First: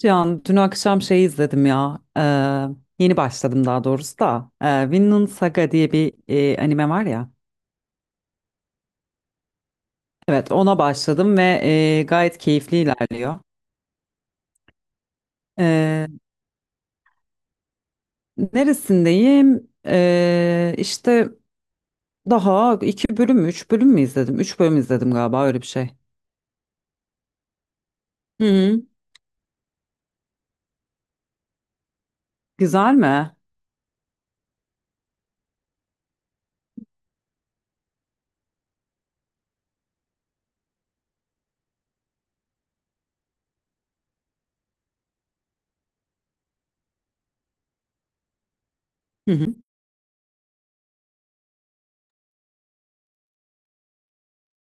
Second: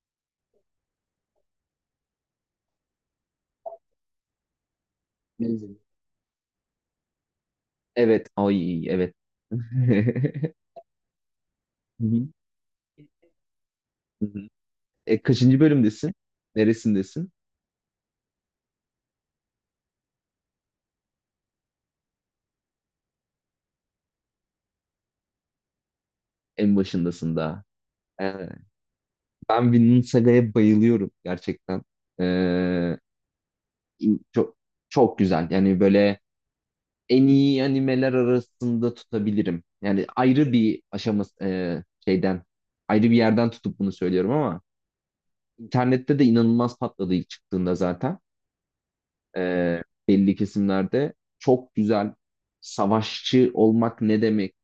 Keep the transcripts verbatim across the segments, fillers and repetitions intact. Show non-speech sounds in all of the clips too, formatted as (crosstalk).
Can, dün akşam şey izledim ya. Ee, yeni başladım daha doğrusu da. Ee, Vinland Saga Hmm. diye bir e, anime var ya. Evet. Ay evet. (laughs) Hı Evet, ona başladım ve e, hı. gayet keyifli ilerliyor. Hı hı. E, kaçıncı Ee, bölümdesin? Neresindesin? neresindeyim? Ee, işte daha iki bölüm mü, üç bölüm mü izledim? Üç bölüm izledim galiba öyle bir şey. En başındasın daha. Hı E, hı. Ben Vinland Saga'ya bayılıyorum gerçekten. E, Güzel mi? Çok çok güzel. Yani böyle en iyi animeler arasında tutabilirim. Yani ayrı bir aşaması e, şeyden ayrı bir yerden tutup bunu söylüyorum ama internette de inanılmaz patladı ilk çıktığında zaten. Hı hı. e, Belli kesimlerde çok güzel savaşçı olmak ne demek,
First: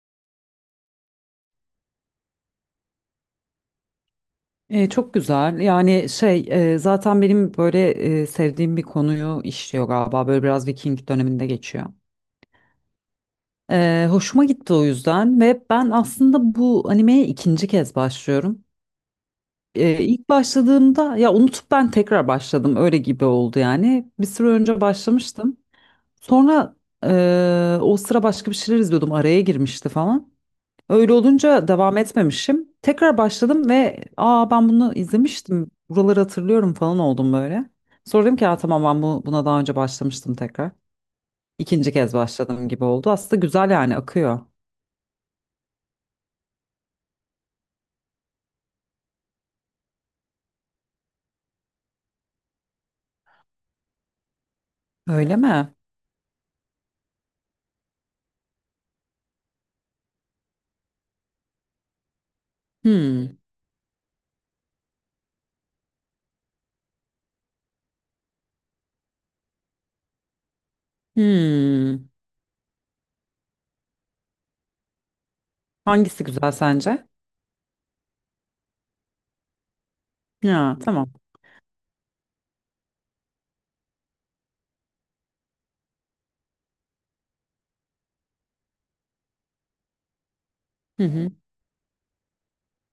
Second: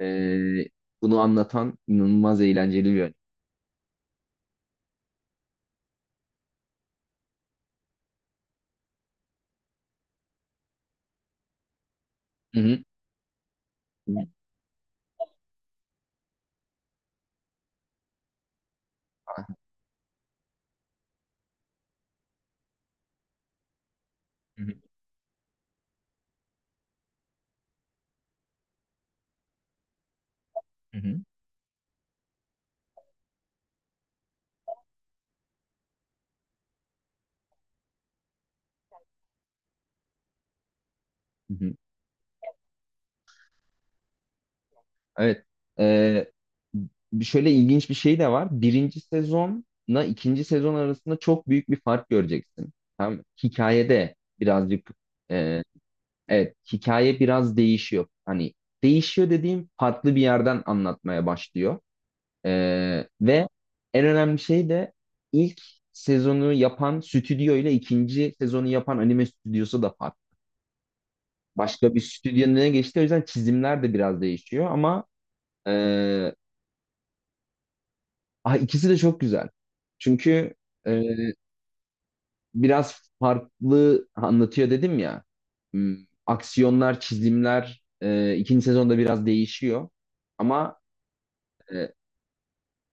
e, bunu anlatan inanılmaz eğlenceli bir yön. E, çok güzel. Yani şey e, zaten benim böyle e, sevdiğim bir konuyu işliyor galiba. Böyle biraz Viking döneminde geçiyor. Hı hı. Ee, Hı hoşuma gitti o yüzden ve ben aslında bu animeye ikinci kez başlıyorum. Ee, ilk başladığımda ya unutup ben tekrar başladım öyle gibi oldu yani. Bir süre hı, önce başlamıştım. Sonra eee, o sıra başka bir şeyler izliyordum araya girmişti falan. hı Öyle hı. olunca devam etmemişim. Tekrar başladım ve aa, ben bunu izlemiştim, buraları hatırlıyorum falan oldum böyle. Sonra dedim ki "Aa, tamam ben bu, buna daha önce başlamıştım tekrar." Hı hı. İkinci kez başladım gibi oldu. Aslında güzel yani akıyor. Evet. Ee, Bir şöyle ilginç bir şey de var. Birinci sezonla ikinci sezon arasında çok büyük bir fark göreceksin. Tamam mı? Hikayede birazcık, Öyle e, mi? evet, hikaye biraz değişiyor. Hani değişiyor dediğim farklı bir yerden anlatmaya başlıyor. Ee, Hmm. Ve en önemli şey de ilk sezonu yapan stüdyo ile ikinci sezonu yapan anime stüdyosu da farklı. Başka bir Hmm. stüdyonun önüne geçti. O yüzden çizimler de biraz değişiyor ama, e, Hangisi güzel sence? ah, ikisi de çok güzel. Çünkü Ya e, tamam. biraz farklı anlatıyor dedim ya. Hmm, Aksiyonlar, çizimler, e, ikinci sezonda biraz değişiyor. Ama Hı hı. e,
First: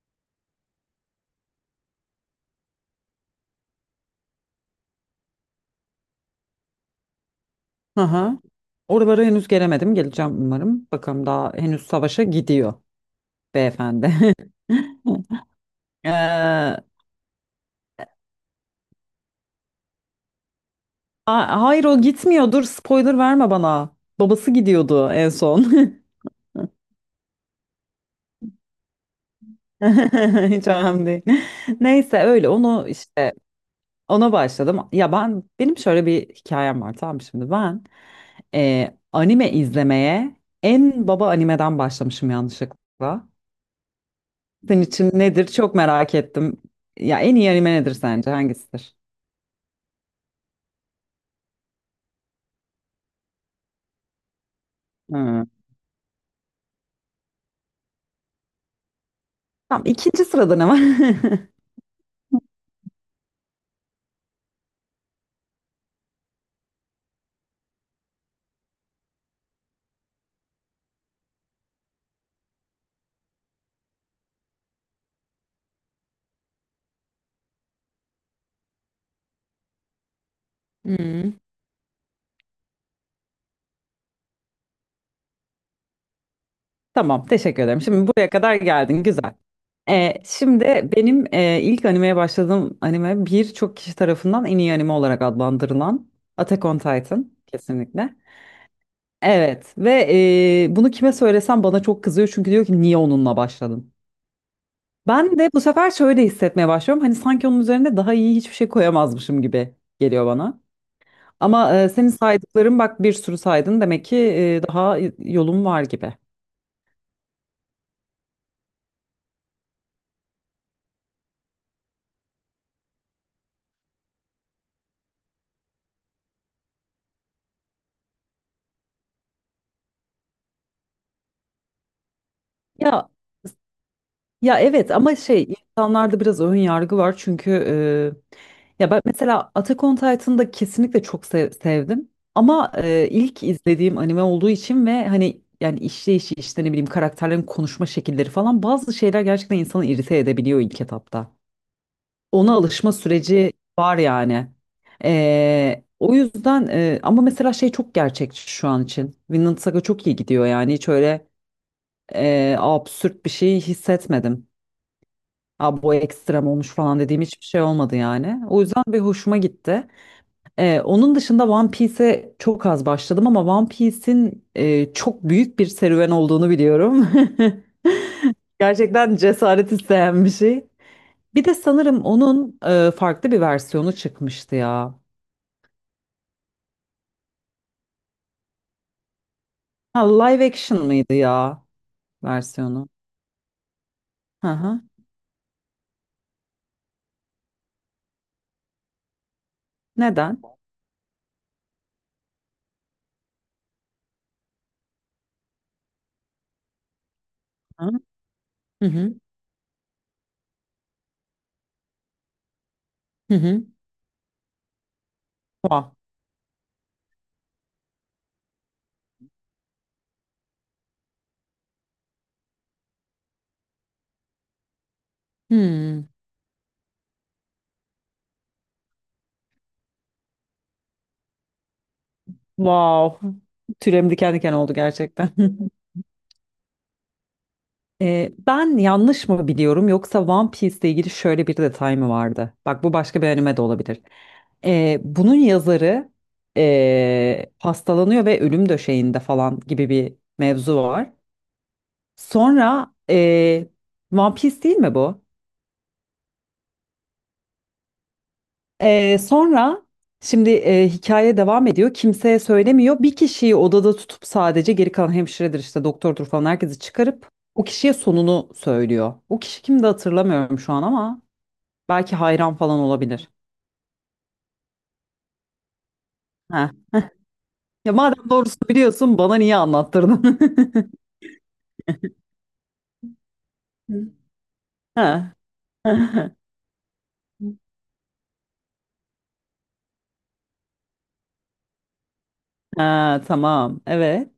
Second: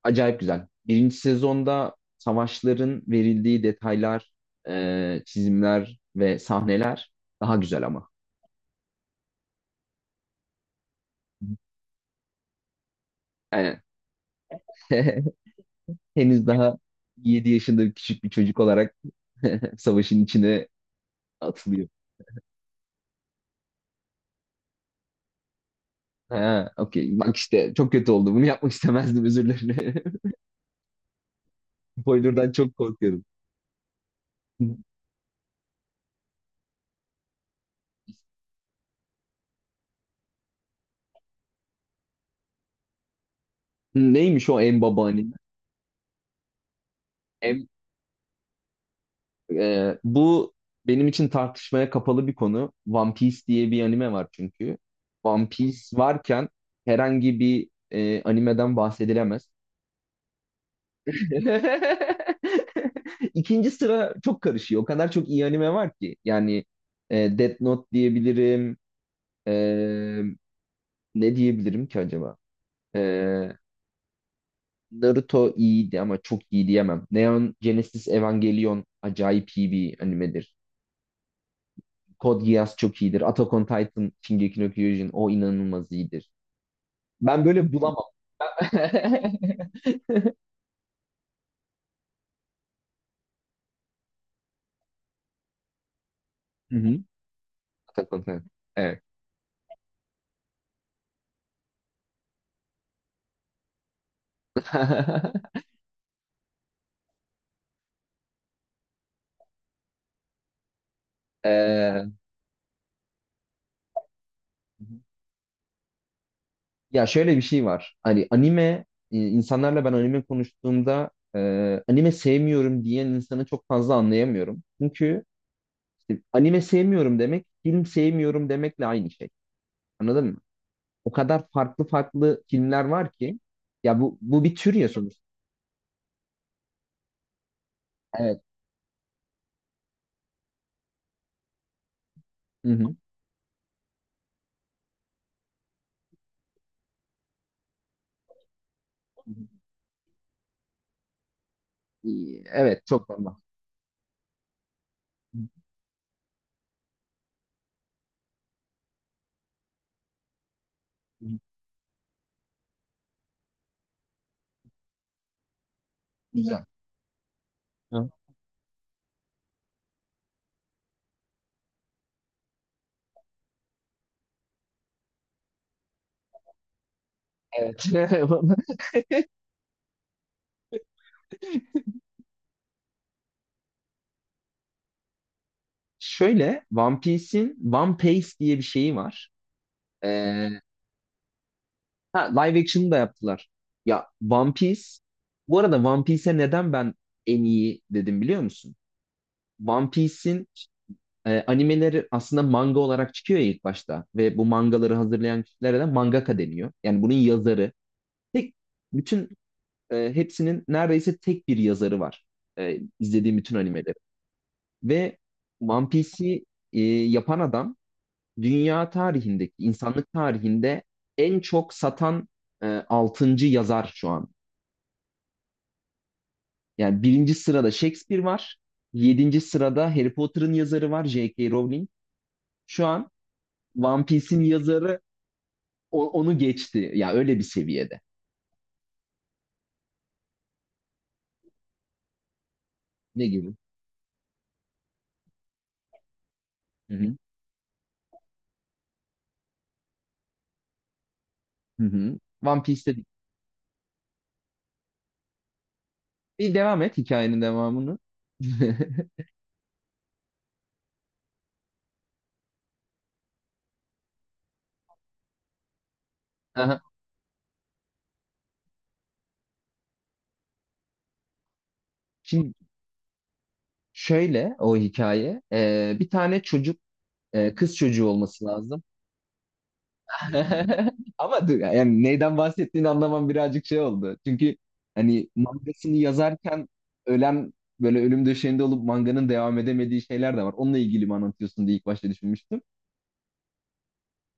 acayip güzel. Birinci sezonda savaşların verildiği detaylar, e, çizimler ve sahneler daha güzel ama. Aha. Oralara henüz gelemedim. Geleceğim umarım. Bakalım daha henüz savaşa gidiyor Aynen. beyefendi. (laughs) (laughs) Ee, Henüz daha a- yedi yaşında bir küçük bir çocuk olarak (laughs) savaşın içine hayır atılıyor. o gitmiyor. Dur spoiler verme bana. Babası gidiyordu en son. (laughs) Ha, okey. Bak işte çok kötü oldu. Bunu yapmak istemezdim, özür (laughs) dilerim. (laughs) Hiç önemli değil. Neyse öyle Spoiler'dan çok onu korkuyorum. işte. Ona başladım. Ya ben benim şöyle bir hikayem var, tamam mı? Şimdi ben e, anime izlemeye en baba animeden başlamışım yanlışlıkla. Neymiş o en Senin baba için anime? nedir? Çok merak ettim. Ya en iyi anime nedir sence? Hangisidir? Ee, bu benim için tartışmaya kapalı bir konu. One Piece diye bir anime var çünkü. Hmm. One Piece varken herhangi bir e, animeden bahsedilemez. Tamam, ikinci sırada ne var? (laughs) (laughs) İkinci sıra çok karışıyor. O kadar çok iyi anime var ki. Yani e, Death Note diyebilirim. E, Ne diyebilirim ki acaba? E, Naruto iyiydi ama çok iyi diyemem. Neon Genesis Evangelion acayip iyi bir animedir. Hmm. Code Geass çok iyidir. Attack on Titan, Shingeki no Kyojin, o inanılmaz iyidir. Tamam, Ben teşekkür böyle ederim. bulamam. Şimdi buraya kadar (laughs) geldin, güzel. E, şimdi benim e, ilk animeye başladığım anime, birçok kişi tarafından en iyi anime olarak adlandırılan Attack on Hı hı. Titan, Attack kesinlikle. on Titan. Evet. Evet, ve eee, bunu kime söylesem bana çok kızıyor, çünkü diyor ki niye onunla başladın? Ben de bu (laughs) sefer şöyle hissetmeye başlıyorum. Hani sanki onun üzerine daha iyi hiçbir şey koyamazmışım gibi geliyor bana. Ama eee, Ee, senin saydıkların, bak bir sürü saydın, demek ki eee, daha yolum var gibi. Ya şöyle bir şey var. Hani anime, e, insanlarla ben anime konuştuğumda e, anime sevmiyorum diyen insanı çok fazla anlayamıyorum. Çünkü işte anime sevmiyorum demek film sevmiyorum demekle aynı şey. Anladın mı? O kadar farklı farklı filmler Ya var ki, ya bu bu bir Ya tür ya evet, ama sonuçta. şey, insanlarda biraz ön yargı var, çünkü Evet. e, ya ben mesela Attack on Titan'ı da kesinlikle çok sev- sevdim, ama Hı hı. e, ilk izlediğim anime olduğu için ve hani yani işleyişi, işte ne bileyim, karakterlerin konuşma şekilleri falan, bazı şeyler gerçekten insanı irite edebiliyor ilk etapta. İyi, Ona evet, alışma çok normal. süreci var yani. Hı, E, o yüzden e, ama mesela şey, çok gerçekçi şu an için. Vinland Saga çok iyi gidiyor, yani hiç hı, öyle e, absürt bir şey hissetmedim. Aa, bu ekstrem güzel. olmuş falan dediğim hiçbir şey olmadı Hı, yani. O yüzden bir hoşuma gitti. Ee, onun dışında One Piece'e çok az başladım, ama One Piece'in e, çok büyük bir serüven olduğunu biliyorum. evet. (laughs) (laughs) Gerçekten cesaret isteyen bir şey. Bir de sanırım onun e, farklı bir versiyonu çıkmıştı ya. Şöyle, One Piece'in One Piece diye bir şeyi var. Ha, live Ee, action mıydı ya ha, live versiyonu? action'ı da yaptılar. Ya Hı One hı. Piece, bu arada One Piece'e neden ben en iyi dedim biliyor musun? One Neden? Piece'in e, animeleri aslında manga olarak çıkıyor ya ilk başta ve bu mangaları hazırlayan kişilere de mangaka deniyor. Yani bunun yazarı, tek Hı hı. bütün e, hepsinin neredeyse tek bir yazarı var. E, Hı izlediğim bütün hı. animelerin. Ve One Wow. Piece'i e, yapan adam, dünya tarihindeki, insanlık tarihinde en çok satan e, altıncı yazar şu an. Hmm. Yani birinci sırada Shakespeare var. Yedinci sırada Harry Potter'ın yazarı var, J K. Rowling. Şu an Wow. One Tüylerim diken Piece'in diken oldu yazarı gerçekten. (laughs) o- onu geçti. Ya, öyle bir seviyede. Ee, ben yanlış mı biliyorum, yoksa One Piece ile ilgili şöyle bir detay mı vardı? Bak, bu başka Ne bir gibi? anime de olabilir. Ee, bunun yazarı Hı hı. ee, hastalanıyor ve ölüm döşeğinde falan gibi bir mevzu var. Hı hı. One Sonra Piece'te değil. ee, One Piece değil mi bu? Bir devam et hikayenin devamını. (laughs) Ee, sonra şimdi ee, hikaye devam ediyor. Kimseye söylemiyor. Bir kişiyi odada tutup, sadece geri kalan hemşiredir işte, doktordur falan, herkesi Aha. çıkarıp o kişiye sonunu söylüyor. O kişi kimdi hatırlamıyorum şu an ama. Belki Şimdi hayran falan olabilir. şöyle o hikaye. Ee, bir tane Ha. çocuk, Ee, kız Ya çocuğu madem olması doğrusunu lazım. biliyorsun, bana niye anlattırdın? (laughs) (laughs) Ama dur, yani neyden bahsettiğini anlamam birazcık şey oldu. Çünkü hani Ha. mangasını (laughs) yazarken ölen, böyle ölüm döşeğinde olup manganın devam edemediği şeyler de var. Onunla ilgili mi anlatıyorsun diye ilk başta düşünmüştüm. Ha, tamam. Evet.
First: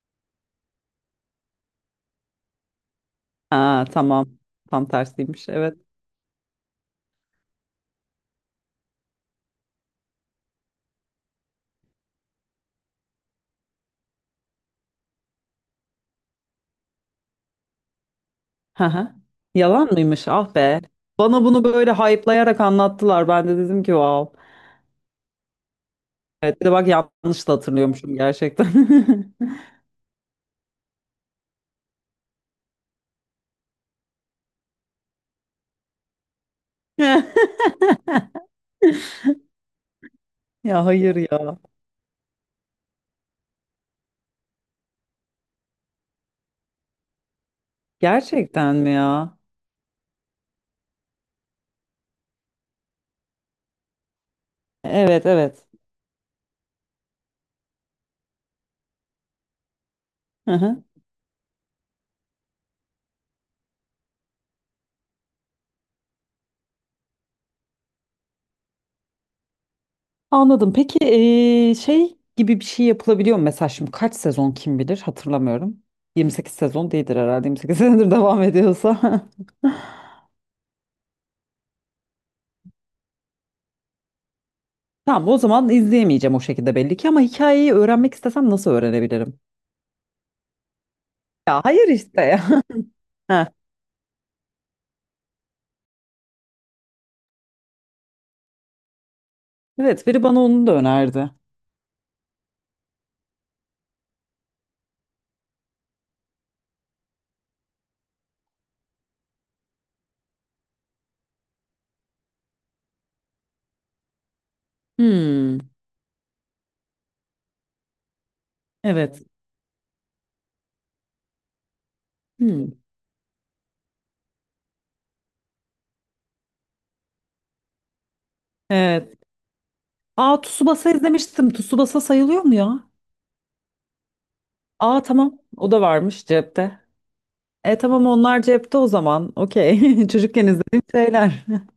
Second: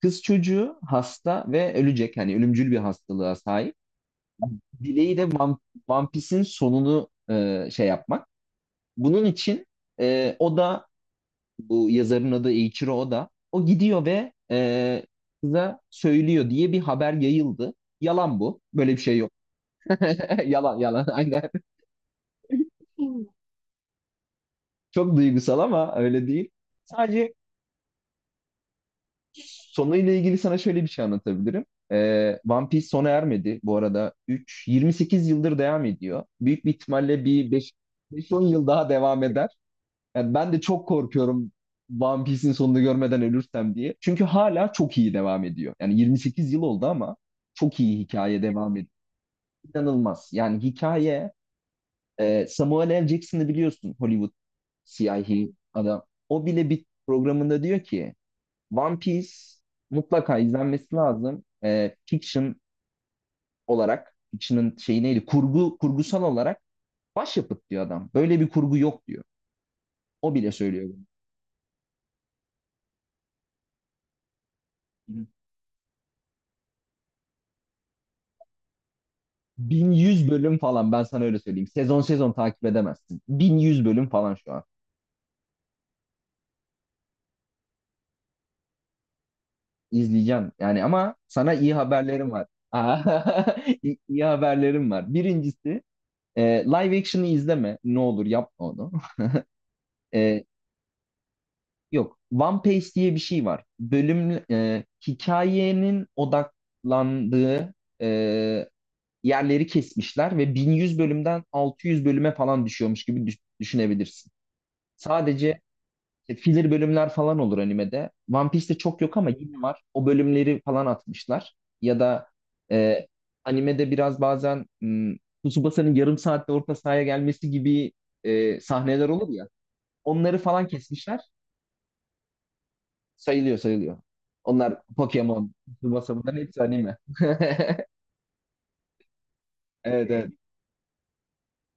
Kız çocuğu hasta ve ölecek. Hani ölümcül bir hastalığa sahip. Ha, tamam. Tam Dileği de tersiymiş. One, Evet. One Piece'in sonunu e, şey yapmak. Bunun için, e, o da, bu yazarın adı Eiichiro Oda. O gidiyor ve e, kıza söylüyor diye bir haber yayıldı. Yalan bu. Böyle bir Ha, şey yok. yalan mıymış? (laughs) Ah Yalan be. yalan (laughs) Bana aynen. bunu böyle hype'layarak anlattılar. Ben de dedim ki wow. Çok duygusal ama öyle değil. Evet, bir de bak, Sadece yanlış da hatırlıyormuşum gerçekten. (laughs) sonuyla ilgili sana şöyle bir şey anlatabilirim. E, One Piece sona ermedi bu arada. üç, yirmi sekiz yıldır devam ediyor. Büyük bir ihtimalle bir beş, 5-10 yıl daha devam eder. Yani ben de Ya çok hayır korkuyorum ya. One Piece'in sonunu görmeden ölürsem diye. Çünkü hala çok iyi devam ediyor. Yani yirmi sekiz yıl oldu ama çok iyi hikaye Gerçekten devam mi ediyor. ya? İnanılmaz. Yani hikaye, e, Samuel L. Jackson'ı biliyorsun, Hollywood Evet, siyahi evet. adam. O bile bir programında diyor ki One Piece mutlaka Hı hı. izlenmesi lazım. E, fiction olarak, fiction'ın şeyi neydi? Kurgu, kurgusal olarak başyapıt diyor adam. Böyle bir kurgu yok diyor. O bile Anladım. söylüyor Peki eee, şey gibi bir şey yapılabiliyor mu? Mesela şimdi kaç sezon, kim bilir, bunu. hatırlamıyorum. yirmi sekiz sezon değildir herhalde. yirmi sekiz (laughs) senedir devam ediyorsa. (laughs) bin yüz bölüm falan, ben sana öyle söyleyeyim. Sezon sezon takip edemezsin. bin yüz bölüm falan şu an. Tamam, o zaman izleyemeyeceğim o şekilde belli ki, ama hikayeyi öğrenmek istesem nasıl öğrenebilirim? İzleyeceğim yani ama sana Ya iyi hayır işte haberlerim ya. var. (laughs) Heh. (laughs) İyi, iyi haberlerim var. Birincisi, e, live action'ı izleme. Ne olur yapma onu. (laughs) Evet, biri bana E, onu da önerdi. Yok. One Piece diye bir şey var. Bölüm e, hikayenin odaklandığı e, yerleri kesmişler ve bin yüz bölümden altı yüz bölüme falan düşüyormuş gibi düş- düşünebilirsin. Hmm. Sadece, İşte filler bölümler falan olur animede. One Piece'te çok yok Evet. ama yine var. O bölümleri falan atmışlar. Ya da Hmm. e, animede biraz bazen, m, Tsubasa'nın yarım saatte orta sahaya gelmesi gibi e, sahneler Evet. olur ya. Onları Aa, falan Tsubasa kesmişler. izlemiştim. Tsubasa sayılıyor mu ya? Sayılıyor sayılıyor. Onlar Aa, tamam, Pokemon, o da Tsubasa, varmış bunların hepsi cepte. anime. (laughs) E tamam, onlar cepte o zaman. Okey. (laughs) Evet, evet. Çocukken izlediğim şeyler. (laughs)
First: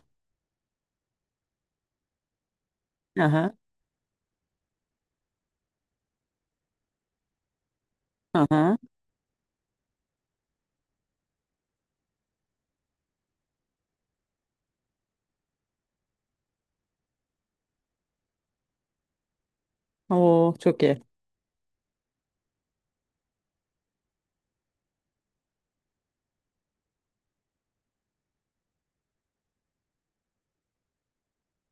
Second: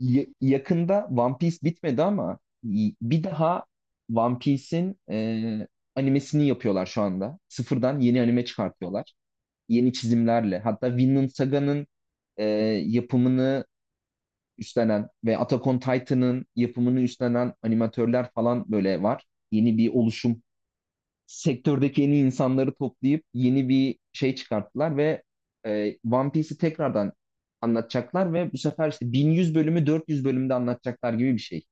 Ya- yakında One Piece bitmedi ama y- bir Aha, daha One Piece'in e, animesini yapıyorlar şu anda. Sıfırdan yeni anime aha. çıkartıyorlar, yeni çizimlerle. Hatta Vinland Saga'nın e, yapımını üstlenen ve Attack on Titan'ın yapımını üstlenen animatörler falan böyle var. Yeni bir oluşum. Oo, çok iyi. Sektördeki yeni insanları toplayıp yeni bir şey çıkarttılar ve e, One Piece'i tekrardan anlatacaklar ve bu sefer işte bin yüz bölümü dört yüz bölümde anlatacaklar gibi bir şey.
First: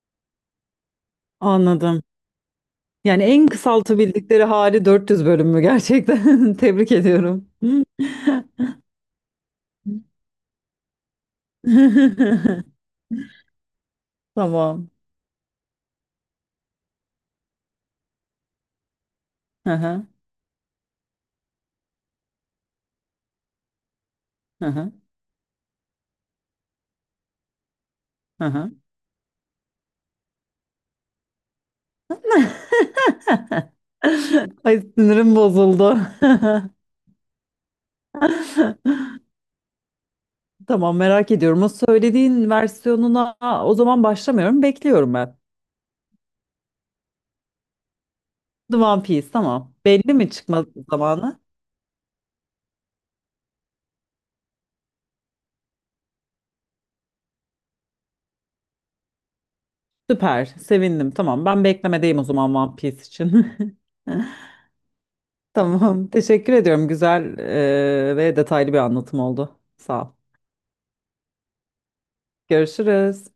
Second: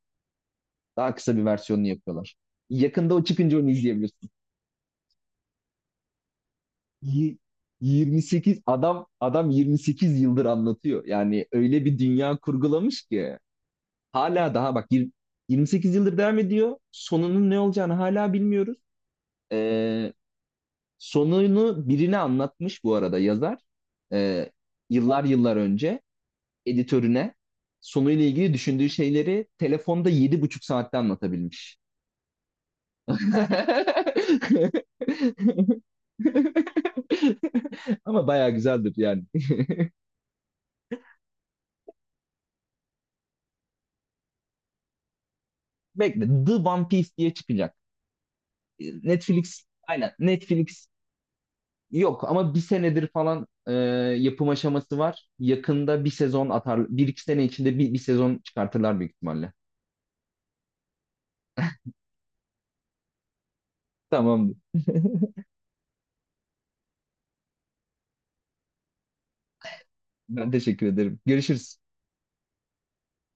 Daha kısa bir versiyonunu Anladım. yapıyorlar. Yakında Yani o en çıkınca onu izleyebilirsin. kısaltabildikleri hali dört yüz bölüm mü gerçekten? (laughs) Tebrik ediyorum. y- yirmi sekiz adam Adam yirmi sekiz yıldır anlatıyor. Yani öyle bir dünya (laughs) kurgulamış ki hala daha Tamam. bak, yir- yirmi sekiz yıldır devam ediyor. Sonunun ne olacağını hala bilmiyoruz. Aha, Ee, Sonunu birine anlatmış bu arada yazar. Ee, aha, Yıllar yıllar önce editörüne sonuyla ilgili aha. düşündüğü şeyleri telefonda yedi buçuk saatte anlatabilmiş. (laughs) Ay, (laughs) sinirim bozuldu. (laughs) Ama bayağı güzeldir yani. Tamam, merak ediyorum. O söylediğin versiyonuna o zaman başlamıyorum. Bekliyorum ben. Bekle, The One Piece diye çıkacak. The E, One Piece, Netflix, tamam. aynen Belli mi çıkma Netflix. zamanı? Yok ama bir senedir falan e, yapım aşaması var. Yakında bir sezon atar, bir iki sene içinde bir, bir sezon çıkartırlar büyük ihtimalle. Süper. Sevindim. Tamam. Ben beklemedeyim o zaman One Piece için. (laughs) Tamam. Tamam. Teşekkür ediyorum. Güzel eee, ve detaylı bir anlatım oldu. Sağ ol. Ben teşekkür ederim. Görüşürüz. Görüşürüz.